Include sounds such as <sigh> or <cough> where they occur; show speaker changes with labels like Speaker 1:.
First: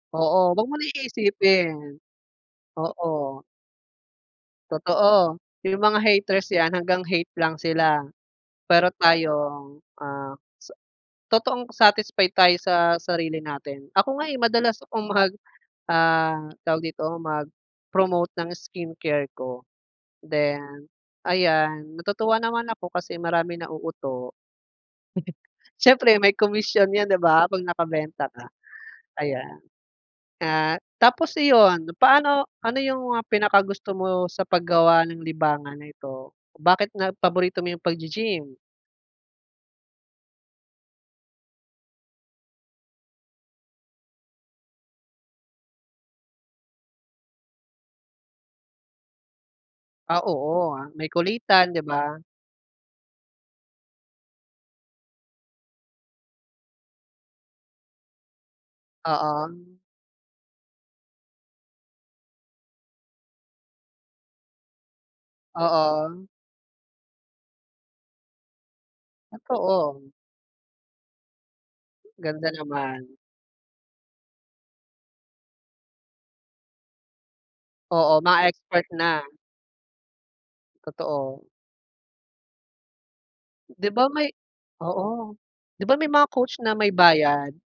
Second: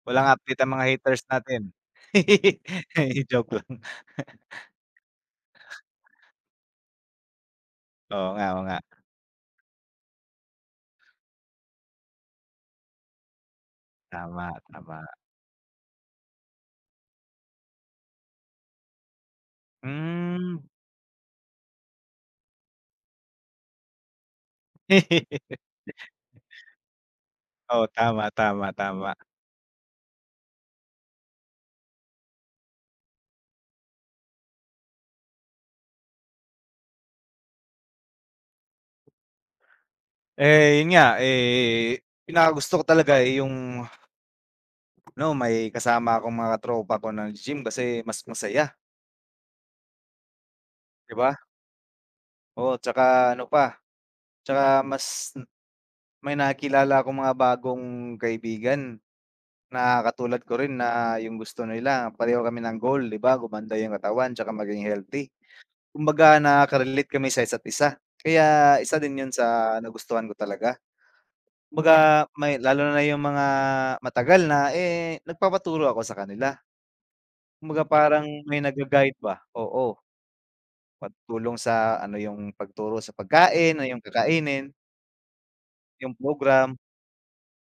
Speaker 1: Walang
Speaker 2: Oo,
Speaker 1: update
Speaker 2: huwag
Speaker 1: ang
Speaker 2: mo na
Speaker 1: mga haters natin.
Speaker 2: iisipin.
Speaker 1: <laughs>
Speaker 2: Oo.
Speaker 1: Joke lang.
Speaker 2: Totoo. 'Yung mga haters 'yan hanggang hate lang sila,
Speaker 1: Oo nga, oo nga.
Speaker 2: pero tayong, ah sa totoong satisfied tayo sa sarili natin. Ako nga eh
Speaker 1: Tama,
Speaker 2: madalas akong
Speaker 1: tama.
Speaker 2: mag ah, tawag dito, mag-promote ng skincare ko,
Speaker 1: Hmm.
Speaker 2: then ayan, natutuwa naman ako kasi maraming nauuto.
Speaker 1: <laughs>
Speaker 2: <chuckles> Siyempre may komisyon yan 'di ba 'pag
Speaker 1: Oo,
Speaker 2: nakabenta
Speaker 1: tama,
Speaker 2: ka,
Speaker 1: tama, tama.
Speaker 2: ayan. Ah, tapos iyon, paano ano 'yung mga pinaka-gusto mo sa paggawa ng libangan na ito? Bakit na paborito mo 'yung pag-gi-gym?
Speaker 1: Eh 'yun nga eh, pinakagusto ko talaga eh 'yung ano may kasama akong mga tropa ko nag-gi-gym kasi mas masaya.
Speaker 2: Ah, oo, may
Speaker 1: 'Di ba.
Speaker 2: kulitan 'di ba.
Speaker 1: Oo 'tsaka ano pa, 'tsaka mas may nakikilala akong mga bagong kaibigan,
Speaker 2: Oo.
Speaker 1: na katulad ko rin na 'yung gusto nila pareho kami ng goal 'di ba gumanda 'yung katawan 'tsaka maging healthy.
Speaker 2: Oo.
Speaker 1: Kumbaga nakakarelate kami sa isa't-isa, kaya isa din 'yun sa
Speaker 2: Totoo.
Speaker 1: nagustuhan ko talaga. Kumbaga
Speaker 2: Ganda
Speaker 1: may lalo na
Speaker 2: naman.
Speaker 1: 'yung mga matagal na eh, nagpapaturo ako sakanila. Kumbaga
Speaker 2: Oo,
Speaker 1: parang
Speaker 2: mga
Speaker 1: may
Speaker 2: expert
Speaker 1: nag-ga-guide
Speaker 2: na.
Speaker 1: ba, oo.
Speaker 2: Totoo.
Speaker 1: Matutulong sa ano 'yung pagturo sa pagkain, o
Speaker 2: 'Di
Speaker 1: 'yung
Speaker 2: ba may
Speaker 1: kakainin.
Speaker 2: oo. 'Di ba may
Speaker 1: Yung
Speaker 2: mga coach na
Speaker 1: program.
Speaker 2: may bayad?